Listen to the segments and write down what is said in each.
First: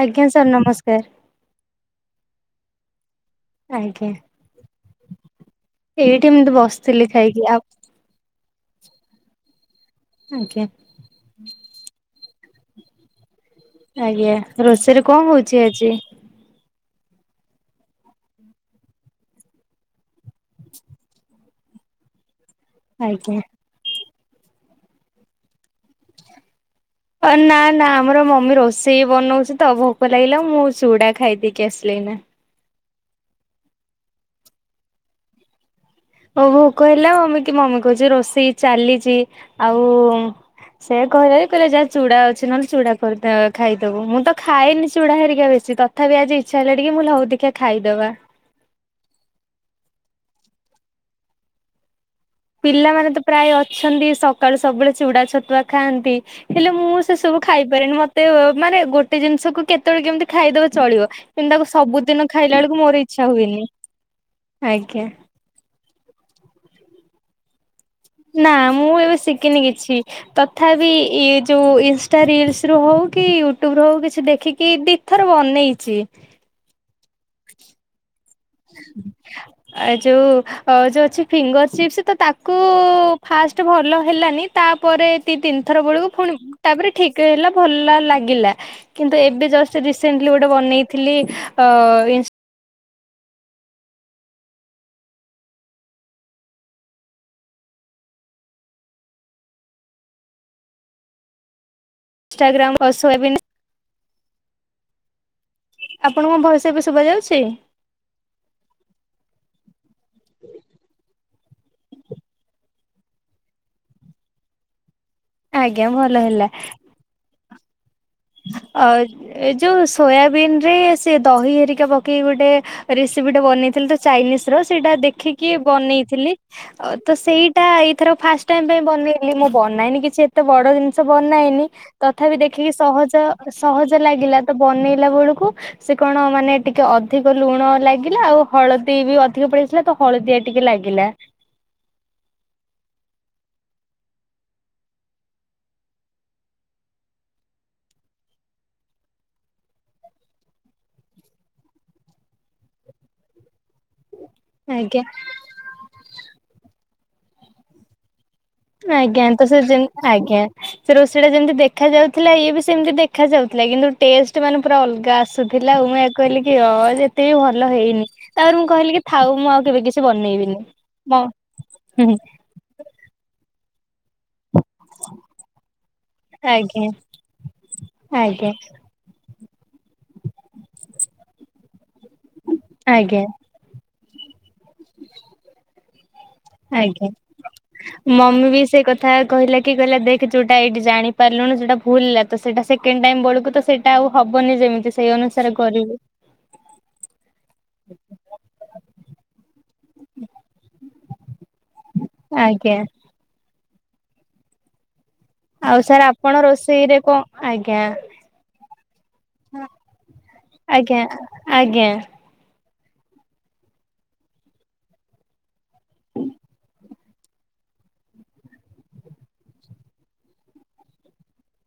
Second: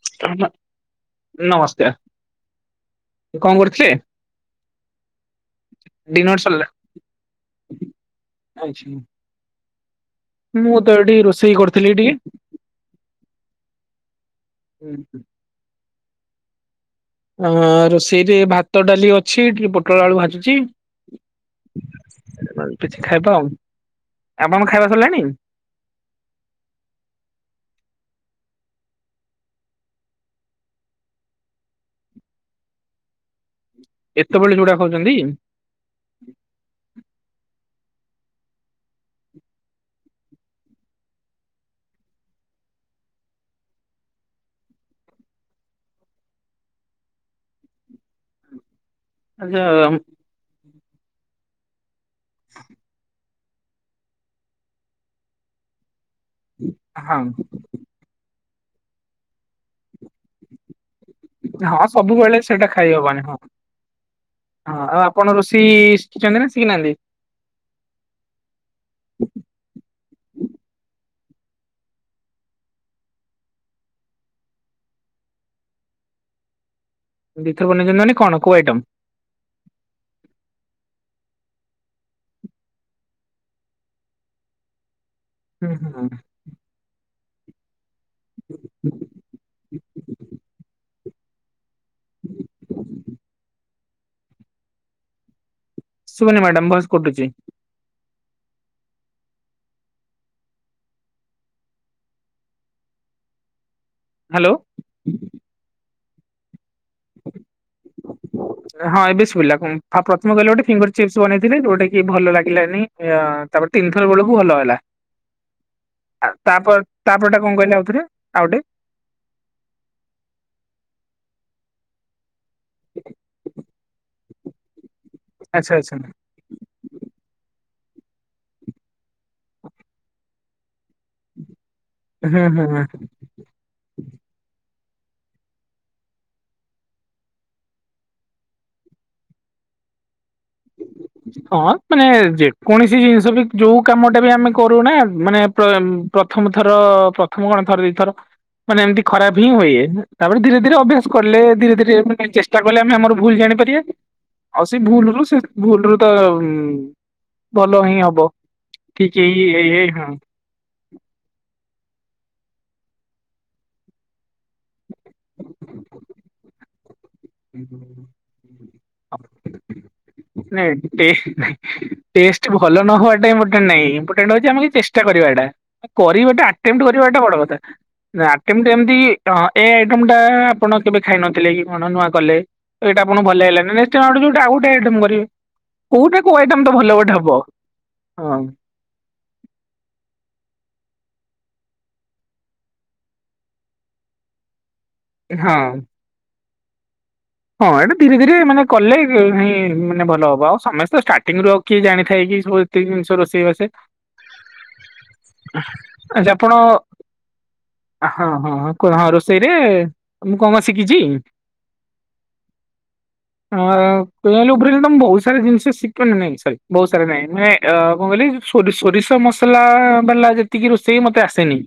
ଆଜ୍ଞା ସାର୍ ନମସ୍କାର। ନମସ୍କାର କଣ କରୁଥିଲେ? ଆଜ୍ଞା ଏଇଠି ଡିନର ଏତି ବସିଥିଲି ଖାଇକି ଆଉ ଖାଙ୍କ କ ଆଜ୍ଞା ମୁଁ ତ, ଏଠି ରୋଷେଇ କରିଥିଲି ଟିକେ ଆଜ୍ଞା ରୋଷେଇରେ କଆଁହଉଛି ଆଜି ଅ ରୋଷେଇରେ ଭାତ ଡାଲି ଅଛି ଟିକେ ପୋଟଳ ଆଳୁ ଭାଜୁଛି କିଛି ଖାଇବା ଆଜ୍ଞା। ଆଉ ଆପଣ ଖାଇବା ସରିଲାଣି? ହ ନା ନା ଆମର ମମି ରୋଷେଇ ବନଉଛି ତ ଭୋକ ଲାଗିଲା ମୁଁ ଚୁଡା ଖାଇ ଦେଇେଇକି ଆସିଲି ନା ଏତେବେଳେ ଯୁଡ଼ା ଖାଉଛନ୍ତି? ' ଓ ଭୋକ ହେଲା ଆଉ ଏମତି ମମି କହୁଛି ରୋଷେଇ ଚାଲିଛି ଆଉ ସେ କହିଲାକି ଯା ଚୁଡ଼ା ଅଛି ନ ତଥାି ଆ ଇ୍ଛା ହେଲାଣି କି ମୁଁ ଲ ହ ଦେଖା ଖାଇଦବା। ଆଚ୍ଛା ର୍ଟ ପିଲାମାନେ ତ ପ୍ରାୟ ଅଛନ୍ତି ସକାଳୁ ସବୁବେଳେ ଚୁଡା ଛତୁଆ ଖାଆନ୍ତି ହେଲେ ମୁଁ ସେ ହଁ ସବୁ ଖା ଖାଇପାରେନି ମତେ ମାନେ ଗୋଟେ ଜିନିଷକୁ କେତେବେଳେ କେମିତି ଖାଇଦବ ଚଳିବ। କିନ୍ତୁ ତାକୁ ହଁ ସବୁଦିନ ସବୁବେଳେ ଖାଇଲା ସେଇଟା ବେଳକୁ ଖାଇ ମୋର ହବନି ଇଚ୍ଛା ହଁ ହୁଏନି। ହଁ ଆଉ ଆଜ୍ଞା। ଆପଣ ରୋଷେଇ ଶିଖଛନ୍ତି ନା ଶିଖିନାହାନ୍ତି? ନା ମୁଁ ଏବେ ଶିଖିନି କିଛି। ତଥାପି ଇ ଯୋଉ ଇନସା ରିଲସ ରୁ ହଉ କି ୟୁଟ୍ୟୁବ ରୁ ହଉ କିଛି ଦେଖିକି ଥଭେ ବନେଇଛି। ଦିଥର ବନେଇଚନ୍ତି ମାନେ କଣ କୋଡ଼ ଆଇଟମ। ଏ ଯୋଉ ଯୋଉ ଅଛି ଫିଙ୍ଗର ଚିପ୍ସ ତ ତାକୁ ଫାଷ୍ଟ ଭଲ ହେଲାନି। ତାପରେ ଦି ତିନିଥର ବେଳକୁ ପୁଣିି ତାପରେ ଠିକ ହେଲା ଭଲ ଲାଗ ଗିଲା କିନ୍ତୁ ଏବେ ଜଷ୍ଟରି ସେଣ୍ଟିଲି ଗୋଟେ ବେଇଥିଲି ଶୁ ଭାନା ମ୍ୟାଡାାମ ବସ କଟୁଛି। ଇଷ୍ଟାଗ୍ରାମ ଓ ସୋୟାବିନ୍‌। ହ୍ୟାଲୋ। ଆପଣଙ୍କ ଭଇସ ଏବେ ଶୁଦ୍ଭା ଯାଉଛି? ହ [unintelligible] ହଁ ଏବେ ଶୁଭିଲା, କ ପ୍ରଥମ କହିଲେ ଗୋଟେ ଫିଙ୍ଗର ଚିପ୍ସ ବନେଇଥିଲି ଯୋଉଟା କି ଭଲ ଲାଗିଲାନି। ତାପରେ ତିନି ଥର ବେଳକୁ ଭଲ ହେଲା। ଆଜ୍ଞା ଭଲ ହେଲା। ତାପରେଟା କଣ କହିଲେ ଆଉଥରେ ଆଉ ଗଟେ ଆଉ ଏ ଯୋଉ ସୋୟାବିିନ ରେ ସେ ଦହି ହେରିକା ପକେଇ ଗୋଟେ ରେସିପି ଟା ବନେଇଥିଲି ତ ଚାଇନିସ ର ସେଇଟା ଦେଖିକି ଆଚ୍ଛା ଆଚ୍ଛା ବନେଇଥିଲି। ତ ସେଇଟା ଏଇଥର ଫାଷ୍ଟ ଟାଇ ପାଇଁ ବନେଇଲି ମୁଁ ବନେଇନି କିଛି ଏତେ ବଡ ଜି ବନାଏନି ତଥାପି ହୁଁ ହୁଁ ଦେଖିକି ହୁଁ। ସହଜ ସହଜ ଲାଗିଲା ତ ବନେଇଲା ବେଳକୁ ସେ କଣ ମାନେ ଟିକେ ଅଧିକ ଲୁଣ ଲାଗିଲା ଆଉ ହଳଦୀ ବି ଅଧିକ ପଳେଇଥିଲା ତ ହଳଦିଆ ଟିକେ ଲାଗିଲା। ହଁ ମାନେ ଯେକୌଣସି ଜିନିଷ ବି ଯୋଉ କାମ ଟା ବି ଆମେ କରୁନା ମାନେ ପ୍ରଥମ ଥର ପ୍ରଥମ କଣ ଥରେ ଦିଥର। ମାନେ ଏମିତି ଖରାପ ହିଁ ହୁଏ ତାପରେ ଧୀରେ ଧୀରେ ଅଭ୍ୟାସ କଲେ କଲେ ଧୀରେ ଧୀରେ ମାନେ ଚେଷ୍ଟା ତା କଲେ ଆମେ ଆମର ଭୁଲ ଜାଣିପାରିବା। ଆଉ ସେ ଆଜ୍ଞା। ଭୁଲରୁୁ ସେ ଭୁଲରୁୁ ତ ଭଲ ହିଁ ହବ। ଠିକ ଆଜ୍ଞା ଏଇ ତ ସେ ଜେମ୍ ଏଇ ଆଜ୍ଞା। ସେ ରୋଷେଇ ଟା ଯେମିତି ଦେଖା ଯାଉଥିଲା ଇଏ ବି ସେମିତି ଦେଖା ଯାଉଥିଲା କିନ୍ତୁ ଟେଷ୍ଟ ମାନେ ପୁରା ଅଲଗା। ଆସୁଥିଲା ଆଉ ମୁଁ ଆକୁ କହିଲିକି ଅ ଯେତେ ବି ଭଲ ହଁ ହେଇନି ତାପରେ ମୁଁ କହିଲି କି ଥାଉ ମୁଁ ଆଉ କେବେ କିଛି ବନେଇବିନି। ନାଇ ଟେ ମ ହୁଁ ଟେଷ୍ଟ ଟି ଭଲ ନ ହବାଟା ମୋଟେ ନାଇଁ ସେଇଟା ହଉଚି ଆମକୁ ଚେଷ୍ଟା କରିବାଟା କରିବାଟା ଆଜ୍ଞା ଆଟେମ୍ଟ କରିବାଟା ବଡ କଥା। ନାଁ ଆଜ୍ଞା ଆଟେମ୍ଟ ଏମିତି ହଁ ଏ ଆଇଟମ୍ଟା ଆପଣ କେବେ ଖାଇନଥିଲେ କି କଣ ନୂଆ କଲେ ଏଇଟା ଆଜ୍ଞା ଆପଣଙ୍କୁ ଭଲ ଲାଗିଲାନି ନେ ତ ଆଉ ଗୋଟେ ଯୋଉଟା ଆଉ ଗୋଟେ ଆଇଟମ କରିବେ କୋଉଟା କୋଉ ଆଇଟମ ତ ଭଲ ଆଜ୍ଞା। ଗୋଟେ ହବ ହଁ। ମମି ବି ସେ କଥା କହିଲା କି କହିଲା ଦେଖ ଯୋଉଟା ଏଇଠି ଜାଣି ପାରିଲୁନି ସେଇଟା ଭୁଲ ହେଲା ତ ସେଇଟା ସେକେଣ୍ଡ ଟାଇମ ବେଳକୁ ତ ସେ ଟା ଆଉ ହବନି ଯେମିତି ସେଇ ଅନୁସାରେ ହଁ। କରିବୁ। ହଁ ଏଟା ଧୀରେ ଧୀରେ ମାନେ କଲେ ହିଁ ମାନେ ଭଲ ହବ ଆଉ ସମେସ୍ତେ ଷ୍ଟାର୍ଟିଂରୁ ଆଉ କିଏ ଜାଣି ହେଇକି ସବୁ ଆଜ୍ଞା। ଏତିକି ଜିନିଷ ରୋଷେଇ ବାସେ ଆଉ ସାର୍ ଆପଣ ରୋଷେଇରେ କଣ ଆଜ୍ଞା ହଁ ହଁ ହଁ କୁହ ହଁ ରୋଷେଇ ରେ ମୁଁ କଣ କଣ ଶିଖିଛି? ଆଜ୍ଞା ଆଜ୍ଞା। ହଁ ମାଡାମ ପ୍ଲେନ ଉପରେ ମାଡାମ ବହୁତ ସାରା ଜିନିଷ ଶିଖି ନାଇଁ ସରି ବହୁତ ସାର ନାଇଁ। ଆ କଣ କହିଲେ ସୋରିଷ ମସଲା ବାଲା ଯେତିକି ରୋଷେଇ ମତେ ଆସେନି।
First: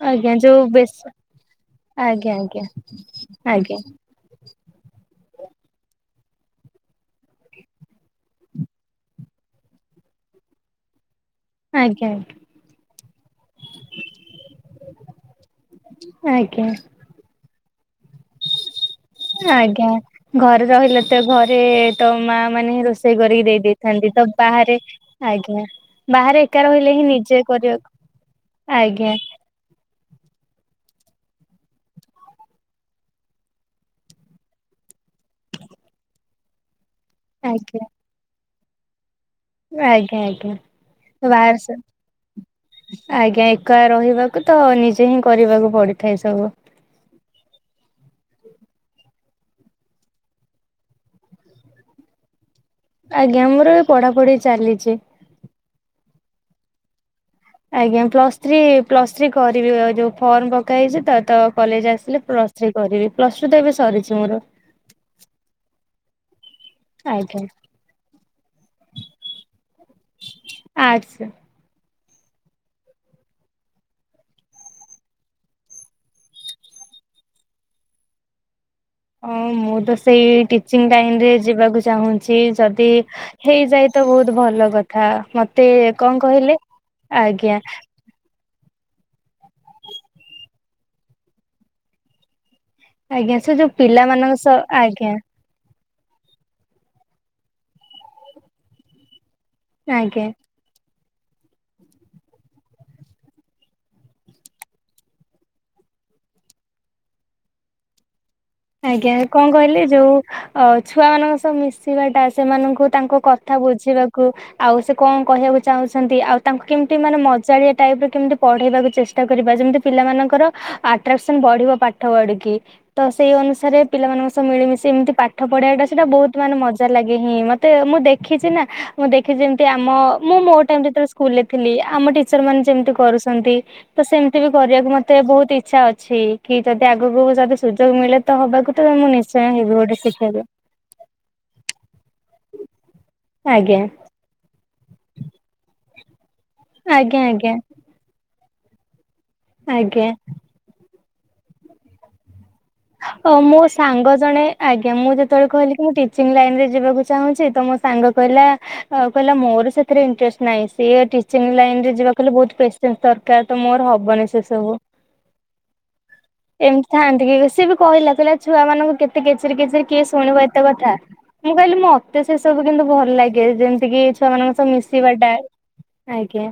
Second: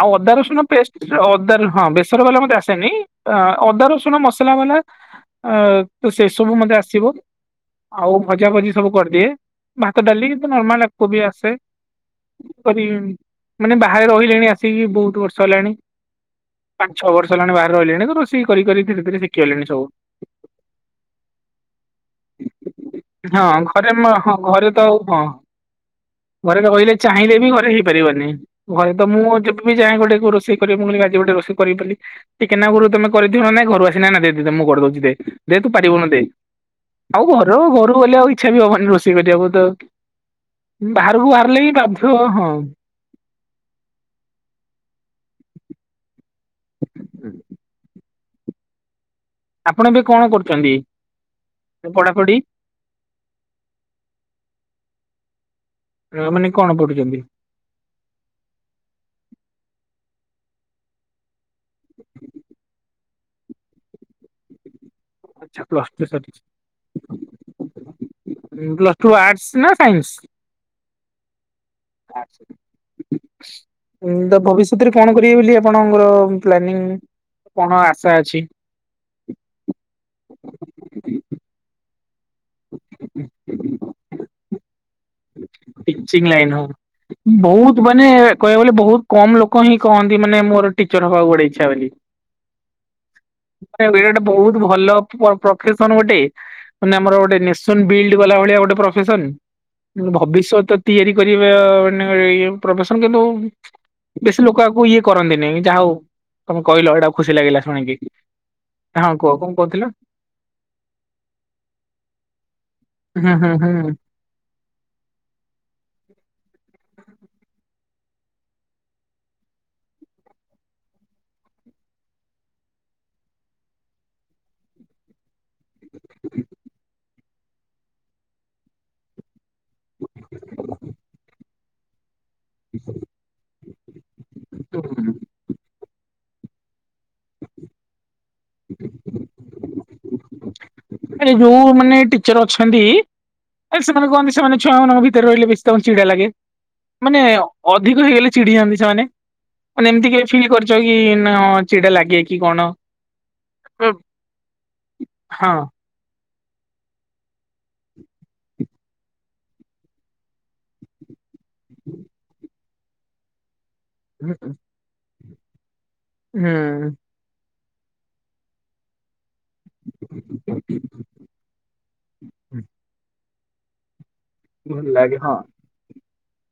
ଆଉ ଅଦା ଆଜ୍ଞା ରସୁଣ ଯୋଉ ପେଷ୍ଟ ବେଶ ଅଦା ନୁହଁ ହଁ ବେସର ଆଜ୍ଞା ବାଲା ମତେ ଆସେନି ଆଜ୍ଞା ଆଜ୍ଞା ଅଦା ରସୁ ନାଁ ମସଲା ବାଲା ଆ ତ ସେ ସବୁ ମତେ ଆସିବ। ଆଉ ଭଜା ଭଜି ସବୁ କରିଦିଏ ଭାତ, ଡାଲି କିନ୍ତୁ ନର୍ମାଲ କୋବି ଆସେ। ଆଜ୍ଞା ଆଜ୍ଞା। କରିବି ମାନେ ବାହାରେ ରହିଲେଣି ଆସିକି ବହୁତ ବର୍ଷ ହେଲାଣି। ଆଜ୍ଞା। ପାଞ୍ଚ ଛଅ ବର୍ଷ ହେଲାଣି ବା ରିହିଲିଣି ରୋଷଇ କରିି କରି ଧିରେ ଧିରେ ଶିଖି ଆଜ୍ଞା ଘରେ ରହିଲେ ତ ଘରେ ତ ମା ମାନେ ରୋଷେଇ ହଁ କରିକି ଦେଇଦିଏ। ଘରେ ମା ହଁ ଘରେ ତ ଆଉ ହଁ। ବାହାରେ ଘରେ ଏକା ରହିଲେ ହିଁ ଚାହିଁଲେ ନିଜେ ବି ଘରେ କରିବାକୁ ହେଇପାରିବନି ଘରେ ତ ଆଜ୍ଞା ମୁଁ ଅଜ ବି ଯାଏ ଗୋଟେ ରୋଷେଇ କରିବାକୁ ମୁଁ କହିଲି ଆଜି ଗୋଟେ ରୋଷଇ କରିବି ବୋଲି ଟିକେ ନାକୁରୁ ତୁମେ କରିଥିବ ନାଇଁ ଘରୁ ଆସ ନାନା ଦେ ଦେ ଦେ ମୁଁ କରିଦଉଛି ଦେ ଦେ ତୁ ପାରିବୁନୁ ଦେ ଆଉ ଘରୁ ଆଜ୍ଞା। ଘରୁ ଗଲେ ଆଉ ଇଚ୍ଛା ବି ହବନି ରୋଷେଇ କରିବାକୁ ଆଜ୍ଞା ଆଜ୍ଞା ତ ବାହାରକୁ ବାହାର ବାହାରିଲେ ହିଁ ବାଧ୍ୟ ହଁ। ଆଜ୍ଞା ଏକା ରହିବାକୁ ତ ନିଜେ ହିଁ କରିବାକୁ ପଡିଥାଏ ସବୁ। ହୁଁ। ଆପଣ ଏବେ କଣ କରୁଛନ୍ତି ଏ ପଢାପଢି? ଆଜ୍ଞା ମୋର ଏବେ ପଢାପଢି ଚାଲିଛି। ପିଲାମାନେ କଣ ପଢୁଛନ୍ତି? ଆଜ୍ଞା ପ୍ଲସ୍ ଥ୍ରୀ ପ୍ଲସ୍ ଥ୍ରୀ କରିବି ଆଉ ଯୋଉ ଫର୍ମ ପକାହେଇଛି ତ ତ କଲେଜ ଆସିଥିଲି ପ୍ଲସ୍ ଥ୍ରୀ କରିବି। ପ୍ଲସ ଟୁ ତ ଏବେ ସରିଛି ମୋର। ଆଚ୍ଛା ପ୍ଲାସ ଟୁ ଆଜ୍ଞା ସରିଛି। ପ୍ଲସ ଟୁ ଆର୍ଟସ ନା ସାଇନ୍ସ? Arts ads. ହୁଁ, ତ ଭବିଷ୍ୟତରେ କଣ କରିବେ ବୋଲି, ଆପଣଙ୍କର ପ୍ଲାନିଂ କଣ ଆଶା ଅଛି? ହ, ମୁଁ ତ ସେଇ ଟିଚିଂ ଲାଇନ ରେ ଯିବାକୁ ଚାହୁଁ ଚି, ଯଦି ହେଇଯାଏ ତ ବହୁତ ଭଲ କଥା ମତେ, କଣ କହିଲେ? ଆଜ୍ଞା ହୁଁ, ବହୁତ ଭ ମାନେ, କହିବାକୁ ଗଲେ ବହୁତ କମ୍ ଲୋକ ହିଁ କହନ୍ତି ମାନେ ମୋର ଟିଚର୍ ହବାକୁ ଗୋଟେ ଇଛା ବୋଲି। ଆଜ୍ଞା ସେ ଯୋଉ ମାନେ ବି ଏଡ୍ ପିଲାମାନଙ୍କ ବହୁତ ସହ ଭଲ ଆଜ୍ଞା ପ ପ୍ରଫେସନ୍ ଗୋଟେ, ମାନେ ଆମର ଗୋଟେ ନେସନ୍ ବିଲ୍ଡ୍ ବାଲା ଭଳିଆ ଗୋଟେ ପ୍ରଫେସନ। ଆଜ୍ଞା ଭବିଷ୍ୟତ ତିଆରି କରିବା ମାନେ ଇଏ ପ୍ରଫେସନ, କିନ୍ତୁ ବେଶୀ ଲୋକ ଆକୁ ଇଏ କରନ୍ତିନି, ଯାହା ହଉ, ତମେ କହିଲ ଏଇଟା ଖୁସି ଲାଗିଲା ଶୁଣିକି। ହଁ ଆଜ୍ଞା, କୁହ କଣ କହିଲେ କହୁଥିଲ? ଯୋଉ ଅ ଛୁଆମାନଙ୍କୁ ସହ ମିଶିବା ଟା, ସେମାନଙ୍କୁ ତାଙ୍କ ହୁଁ ହୁଁ କଥା ହୁଁ। ବୁଝିବା କୁ, ଆଉ ସେ କଣ କହିବାକୁ ଚାହୁଁଛନ୍ତି, ଆଉ ତାଙ୍କୁ କେମତି ମାନେ ମଜାଳିଆ ଟାଇପରେ କେମତି ପଢେଇବାକୁ ଚେଷ୍ଟା କରିବା, ଯେମିତି ପିଲାମାନଙ୍କର ଆଟ୍ରାକ୍ସନ ବଢିବ ପାଠ ଆଡିକି ତ ସେଇ ଅନୁସାରେ ପିଲାମାନଙ୍କ ସହ ମିଳିମଶି ଏମିତି ପାଠ ପଢିବାଟା, ସେଟା ବହୁତ ମାନେ ମଜା ଲା ହିଁ ହିଁ, ମତେ ମୁଁ ଦେଖିଛି ନା, ମୁଁ ଦେଖିଛି ଯେମିତି ଆମ ମୁଁ ମୋ ଟାଇମ୍ ଯେତେଏଳେ ସ୍କୁଲ୍ ରେ ଥିଲି, ଆମ ଟିଚର୍ ମାନେ ଯେମିତି କରୁଚନ୍ତି, ତ ସେମତି ବି କରିବାକୁ ମତେ ବହୁତ ଇଛା ଅଛି। କି ଯଦି ଆଗକୁ ଯଦି ସୁଯୋଗ ମିଳେ ତ, ହବାକୁ ତ, ମୁଁ ନିଶ୍ଚୟ ହେବି ଗୋଟେ ଶିକ୍ଷକ। ଆରେ ଯୋଉମାନେ ଟିଚର ଅଛନ୍ତି, ଆଜ୍ଞା ଆ ସେମାନେ କୁହନ୍ତି ସେମାନେ ଛୁଆ ମାନଙ୍କ ଭିତରେ ରହିଲେ ବେଶୀ ତାଙ୍କୁ ଚିଡା ଲାଗେ ଆଜ୍ଞା ମାନେ, ଆଜ୍ଞା ଅଧିକ ହେଇଗଲେ ଚିଡି ଯାଆନ୍ତି ସେମାନେ। ମାନେ, ଆଜ୍ଞା ଏମିତି କିଏ ଫିଲ୍ କରିଚ କି, ନା ଚିଡା ଲାଗେ କି କଣ? ଓ ମୋ ହଁ ସାଙ୍ଗ ଜଣେ, ଆଜ୍ଞା, ମୁଁ ଯେତେବେଳେ କହିଲି କି, ମୁଁ ଟିଚିଂ ଲାଇନ ରେ ଯିବାକୁ ଚାହୁଁଚି ତ ମୋ ସାଙ୍ଗ କହିଲା ଆଉ କହିଲା, ମୋର ସେଥିରେ ଇଣ୍ଟରେଷ୍ଟ ନାହିଁ, ସିଏ ଟିଚିଂ ଲାଇନ ରେ ଯିବା କହିଲେ ବହୁତ ପେସେନ୍ସ ଦରକାର, ତ ମୋର ହବ ହବନି ସେସବୁ। ଏମିତି ହୁଁ। ଥାଆନ୍ତି କି, ସିଏ ବି କହିଲା ଥିଲା ଛୁଆ ମାନଙ୍କୁ କେତେ କେଚେ କେଚେରେ କେଚେରେ କିଏ ଶୁଣିବ ଏତେ କଥା, ମୁଁ କହିଲି ମୋ ମତେ ସେ ସବୁ କିନ୍ତୁ ଭଲ ଲାଗେ, ଯେମିତି କି ଛୁଆମାନଙ୍କ ସବୁ ଭଲ ଲାଗେ ହଁ। ମିଶିବାଟା, ଆଜ୍ଞା।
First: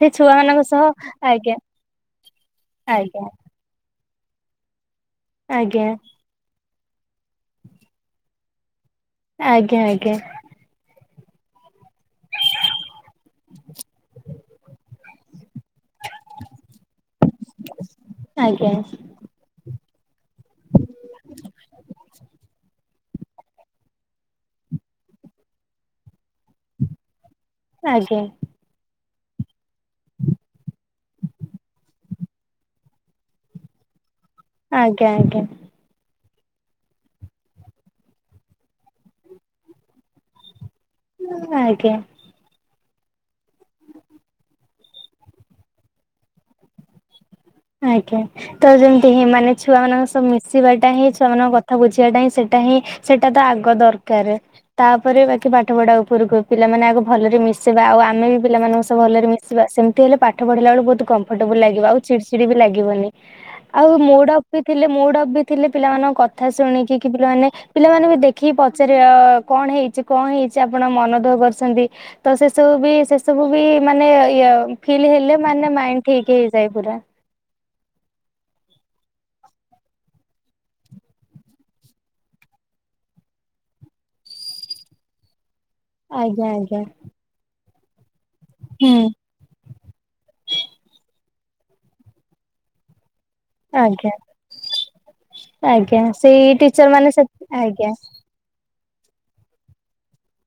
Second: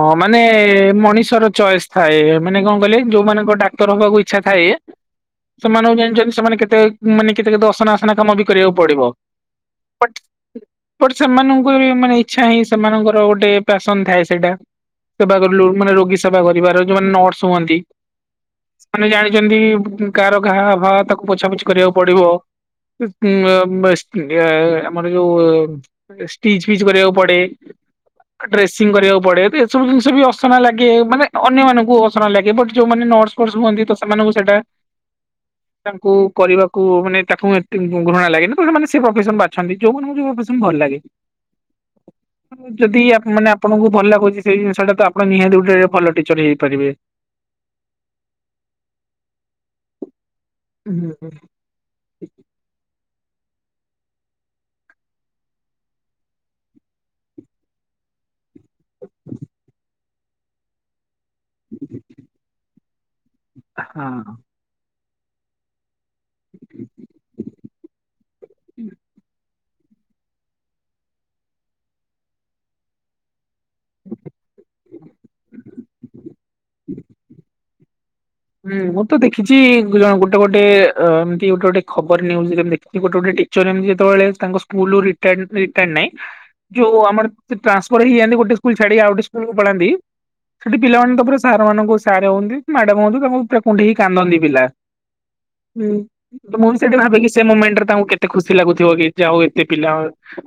ସେ ଛୁଆ ମାନେ ମାନଙ୍କ ସହ ମଣିଷର ଆଜ୍ଞା ଚଏସ୍ ଥାଏ, ମାନେ କଣ କହିଲେ? ଆଜ୍ଞା ଯୋଉମାନଙ୍କ ଡାକ୍ତର ହବାକୁ ଇ ଇଛାଥାଏ, ଆଜ୍ଞା ସେମାନେଙ୍କୁ ଜାଣିଚନ୍ତି ସେମାନେ କେତେ ମାନେ କେତେ କେତେ ଅସନା ଅସନା କାମ ବି କରିବାକୁ ପଡିବ। ଆଜ୍ଞା, ଆଜ୍ଞା। ବଟ ସେମାନଙ୍କୁ ବି ମାନେ ଇଛା ହିଁ ସେମାନଙ୍କର ଗୋଟେ ଫ୍ୟାସନ ଥାଏ ସେଇଟା। ସେବା କରିଲୁ, ମାନେ ରୋଗୀ ସେବା କରିବାର ଯଉମାନେ ନର୍ସ ହୁଅନ୍ତି? ଆଜ୍ଞା ସେମାନେ ଜାଣିଚନ୍ତି, କାହାର ଘାହା ଫା, ତାକୁ ପୋଛାପୋଛି କରିବାକୁ ପଡିବ। [unintelligible] ଆମର ଯୋଉ ଷ୍ଟିଚ ଫିଚ୍ କରିବାକୁ ପଡେ। ଆଜ୍ଞା। ଡ୍ରେସିଂ କରିବାକୁ ପଡେ। ଏସବୁ ଜିନିଷ ବି ଅସନା ଲାଗେ, ମାନେ ଅନ୍ୟମାନଙ୍କୁ ଅସନା ଲାଗେ, ବଟ୍ ଯୋଉମାନେ ନର୍ସ ଫର୍ସ ହୁଅନ୍ତି ତ ସେମାନଙ୍କୁ ସେଇଟା ଆଜ୍ଞା, ଆଜ୍ଞା। ତାଙ୍କୁ କରିବାକୁ ମାନେ ତାକୁ ଏ ଘୃ--ଘୃଣା ଲାଗେନି, ତ ସେମାନେ ସେ ପ୍ରଫେସନ ବାଛନ୍ତି। ଯଉଁବନ [unintelligible] ପେସେଣ୍ଟ ଭଲ ଲାଗେ। [unintelligible] ଆଜ୍ଞା। ଯଦି ଆପ ମାନେ ଆପଣଙ୍କୁ ଭଲ ଲାଗୁଚି ସେଇ ଜିନିଷ ଟା, ତ ଆପଣ ନିହାତି ଗୋଟେ ଭଲ ଟିଚର ହେଇପାରିବେ। ଆଜ୍ଞା, ତ ଯେମିତି ହିଁ ମାନେ ଛୁଆ ମାନଙ୍କ ସହ ମିଶିବାଟା ହିଁ ହୁଁ। ଛୁଆମାନଙ୍କ କ ଥା କୁୁଝିିବାଟା ହିଁ ସେଇଟା ହିଁ ସେଇଟା ତ ଆଗ ଦରକାରେ। ତାପରେ ବାକି ପାଠ ପଢା ଉପରକୁ ପିଲାମାନେ ଆଗ ଭଲରେ ମିଶିବା ଆଉ ଆମେ ବି ପିଲାମାନଙ୍କ ସହ ଭଲରେ ମିଶିବା ସେମ ତି ହେଲେ ପାଠ ପଢିଲା ବଳ ବହୁତ କମ୍ଫର୍ଟେବୁଲ ଲାଗିବ ଆଉ ଚିଡି ଚିଡି ବି ଲାଗିବନି ଆଉ ହଁ। ମୋଡ ଅ ଥିଲେ ମୁଡ ଅଫ୍ ବି ଥିଲେ ପିଲାମାନଙ୍କ କଥା ଶୁଣିକି କି ପିଲାମାନେ ପିଲାମାନେ ବି ଦେଖିକି ପଚାରିବେ ଆ କଣ ହେଇଚି କଣ ହେଇଚ ଆପଣ ମନଦୁଃଖ କରୁଛନ୍ତି ତ ସେସବୁ ବି ସେ ସବୁ ବି ମାନେ ଇଏ ଫିଲ୍ ହେଲେ ମାନେ ମାଇ ଠିକ୍ ହେଇଯାଏ ପୁରା। ହୁଁ ମୁଁ ତ ଦେଖିଛି ଜଣ ଗୋଟେ ଗୋଟେ ଏମିତି ଗୋଟେ ଗୋଟେ ଖବର ନ୍ୟୁଜୁ ଦେଖିଛି ଗୋଟେ ଗୋଟେ ତି ଯେତେବେଳେ ତାଙ୍କ ସ୍କୁଲୁ। ଆଜ୍ଞା ଆଜ୍ଞା। ଉ ଆମ ଟ୍ରାନ୍ସର ହେଇଯ ଗୋଟ ସ୍କୁଲ ଛଉ ହୁଁ ଗୋଟେ ସ୍ଲ ପଳାନ୍ତି ସେଠି ପିଲାମାନେ ତାପରେ ସାର୍ ମାନଙ୍କୁ ସାର୍ ହୁଅନ୍ତି ମ୍ୟାଡାମମ୍ ହୁଅୁ ତାଙ୍କୁ କୁଣ୍ଢାଇ କି ଆଜ୍ଞା କାନ୍ଦନ୍ତି ପିଲା ଆଜ୍ଞା ସେଇ ମୁଁ ଟିଚର ସେଠି ମାନେ ଭାବିକି ସେ ମୁମେଣ୍ଟରେ ଆଜ୍ଞା ତାଙ୍କୁ କେ ଏତେ ଖୁସି ଲାଗୁଥିବ କି ଯା ହଉ ଏତେ ପିଲା ହ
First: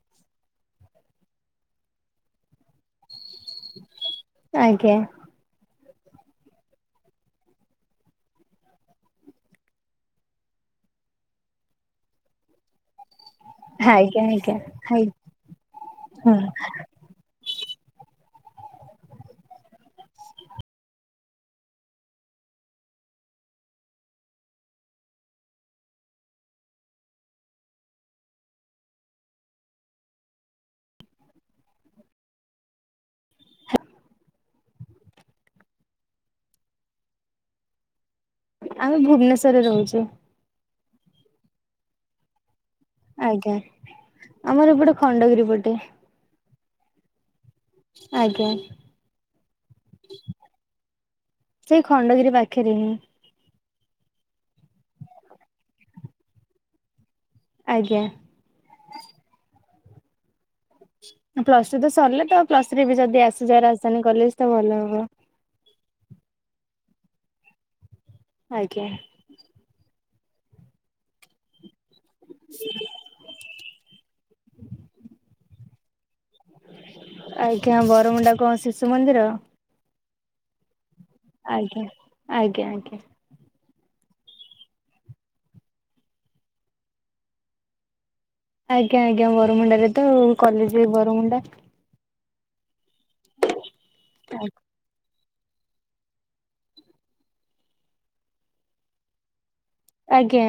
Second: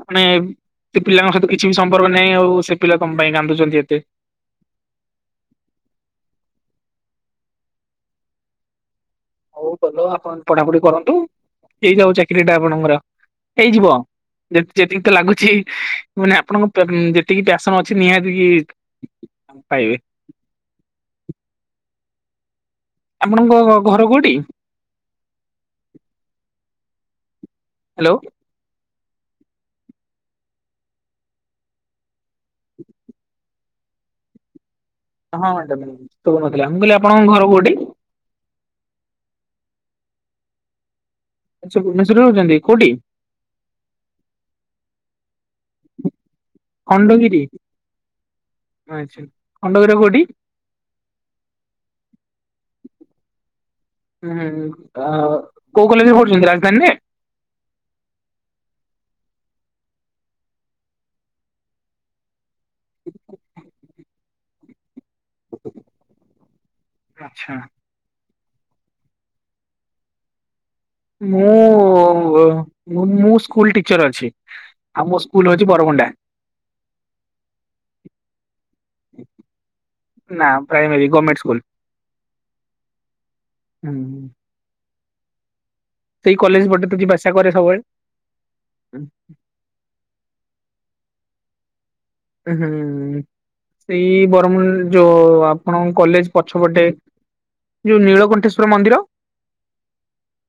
ମାନେ ସେ ପିଲାଙ୍କ ସହିତ କିଛି ବି ସମ୍ପର୍କ ନାହିଁ ଆଉ ସେ ପିଲା ତମ ପାଇଁ କାନ୍ଦୁଛନ୍ତି ଏତେ ଆଜ୍ଞା ହଉ ଭଲ ଆପଣ ପଢାପଢି କରନ୍ତୁ ହେଇ ଯାଉ ଚାକିରି ଟା ଆପଣଙ୍କର। ହେଇଯିବ ଆଜ୍ଞା ଆଜ୍ଞା ଯେ ଯେତିକି ହାଇ ତ ଲାଗୁଛି ମାନେ ହଁ ଆପଣଙ୍କ ଯେ ଏତିକି ପ୍ୟାସନ ଅଛି ନିହାତି କି ପାଇବେ ଆପଣଙ୍କ ଘର କୋଉଠି? ହ୍ୟାଲୋ ହଁ ମ୍ୟାଡାମ ସବୁ ନଥିଲା ମୁଁ କହିଲି ଆପଣଙ୍କ ଘର କୋଉଠି। ଆମେ ଭୁବନେଶ୍ୱରରେ ରହୁଛେ। ଆଛା ଭୁବନେଶ୍ୱର ରେ ରହୁଛନ୍ତି କୋଉଠି। ଆଜ୍ଞା ଆମର ଏପଟେ ଖଣ୍ଡଗିରି ପଟେ ଖଣ୍ଡଗିରି ଆଜ୍ଞା ଆଛା ଖଣ୍ଡଗି କୋଉଠି? ସେଇ ଖଣ୍ଡଗିରି ପାଖରେ ହିଁ ହୁଁ କୋଉ କଲେଜରେ ପଢୁଛନ୍ତି ରାଜଧାନୀରେ ଆଜ୍ଞା ପ୍ଲସ ଟୁ ତ ସରିଲେ ତ ପ୍ଲସ ଥ୍ରୀ ବି ଯଦି ଆସିଯାଏ। ରାଜଧାନୀ କଲେଜ ତ ଭଲ ହବ। ଆଛା ଆଜ୍ଞା ମୁଁ ମୁଁ ସ୍କୁଲ ଟିଚର ଅଛି ଆଉ ମୋ ସ୍କୁଲ ହଉଛି ବରଗୁଣ୍ଡା। ଆଜ୍ଞା ବରମୁଣ୍ଡା କଣ ଶିଶୁ ମନ୍ଦିର ନା ପ୍ରାଇମାର ଗୋମେଣ୍ଟ। ଆଜ୍ଞା ଆଜ୍ଞା ଆଜ୍ଞା ହୁଁ ହୁଁ ସେଇ କଲେଜ ପଟେ ଯିବ ଆସିବା କରେ ସବୁବେଳେ। ଆଜ୍ଞା ଆଜ୍ଞା ବରମୁଣ୍ଡାରେ ତ କଲେଜ ବରମୁଣ୍ଡା। ହୁଁ ସେଇ ବରମ ଯୋ ଆପଣ କଲେଜ ପଛପଟେ ଯୋଉ ନୀଳକଣ୍ଠେଶ୍ଵର ମନ୍ଦିର। ଆଜ୍ଞା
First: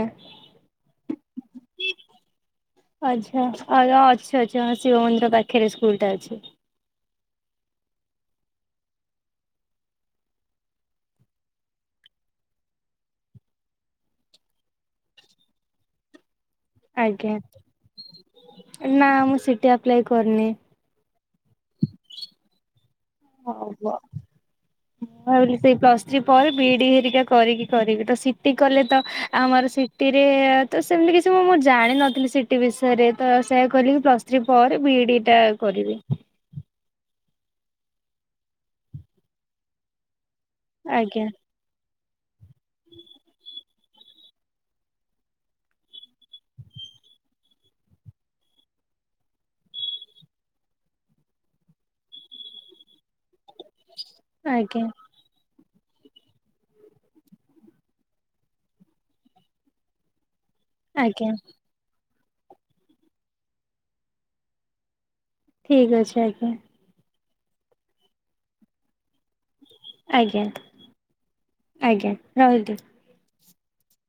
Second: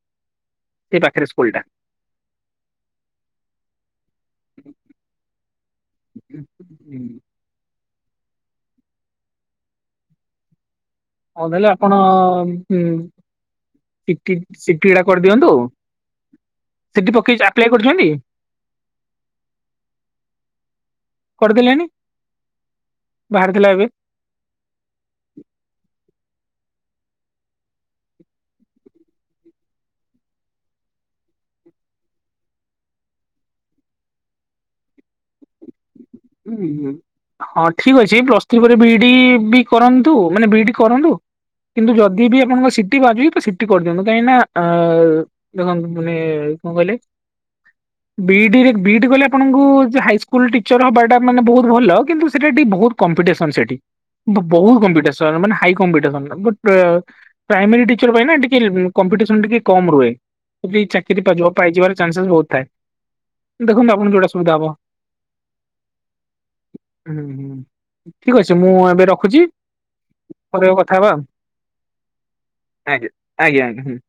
ସେଇ ପାଖରେ ସ୍କୁଲ ଟା। ଆଚ୍ଛା ଆଉ ଅଛି ଅଛି ହଁ ଶିବ ମନ୍ଦିର ପାଖରେ ସ୍କୁଲଟା ଅଛି। ହୁଁ ହଁ ତାହଲେ ଆପଣ ସିଟିି ଗଡା କରିଦିଅନ୍ତୁ। ସେଠି ପକେଇ ଆପ୍ଲାଏ କରିଛନ୍ତି ଆଜ୍ଞା ନା ମୁଁ ସିଟି ଆପ୍ଲାଏ କରିନି। କରିଦେଲେନି ବାହାରିଥିଲା ଏବେ। ହଉ ଭାବିଲି ସେଇ ପ୍ଲସ ଥ୍ରୀ ପରେ ବିଇଡି ହେରିକା କରିକି କରିବି ତ ସିଟି କଲେ ତ ଆମର ସେ ଟି ରେ ତ ସେମିତି କିଛି ମୁଁ ମୁଁ ଜାଣିନଥିଲି ସିଟି ବିଷୟରେ ତ ସେୟ କହିଲି କି ପ୍ଲସ ଥୀ ପରେ ବିଇଡି ଟା କରିବି। ଉଁ ହଁ ଠିକ୍ ଅଛି ପ୍ଲସ୍ ଥ୍ରୀ ପରେ ବିଡି ବି କରନ୍ତୁ ମାନେ ବିଡି କରନ୍ତୁ ଆଜ୍ଞା କିନ୍ତୁ ଯଦି ବି ଆପଣଙ୍କ ସିଟି ବାଜିବିି ତ ସିଟି କରିଦିନ୍ତୁ କାହିଁକି ନା ଆ ଦେଖନ୍ତୁ ମାନେ କଣ କହିଲେ ବି ଡି ରେ ବିଇଡି କଲେ ଆପଣଙ୍କୁ ହାଇସ୍କୁଲ ଟିଚର ହବା ତା ମାନେ ବୋହୁତ ଭଲ କିନ୍ତୁ ସେଟା ଟି ବହୁତ କମ୍ପିସନ ସେଠି ବହୁତ ଆଜ୍ଞା କମ୍ପି ଟେ ସ୍ ତା ମାନେ ହାଇ କମ୍ପିସନ [unintelligible] ପ୍ରାଇମେରୀ ଟିଚର୍ ପାଇଁ ନା ଟିକେ କମ୍ପିଟିସନ ଟିକେ କମ୍ ରୁହେ। ଯଦି ଚାକିରି ଆଜ୍ଞା କରିବ ପାଇଯିବାର ଚାନ୍ସେସ୍ ବହୁତ ଥାଏ ଦେଖନ୍ତୁ ଆପଣଙ୍କୁ ଯୋଉଟା ସୁବିଧା ହବ। ଠିକ୍ ଅଛି ଆଜ୍ଞା। ହୁଁ ହୁଁ ଠିକ୍ ଅଛି ମୁଁ ଏବେ ରଖୁଛି? ଆଜ୍ଞା ପରେ କେବେ କଥା ହେବା ଆଜ୍ଞା ରହିଲି। ଆ ଆଜ୍ଞା ଆଜ୍ଞା ଆଜ୍ଞା।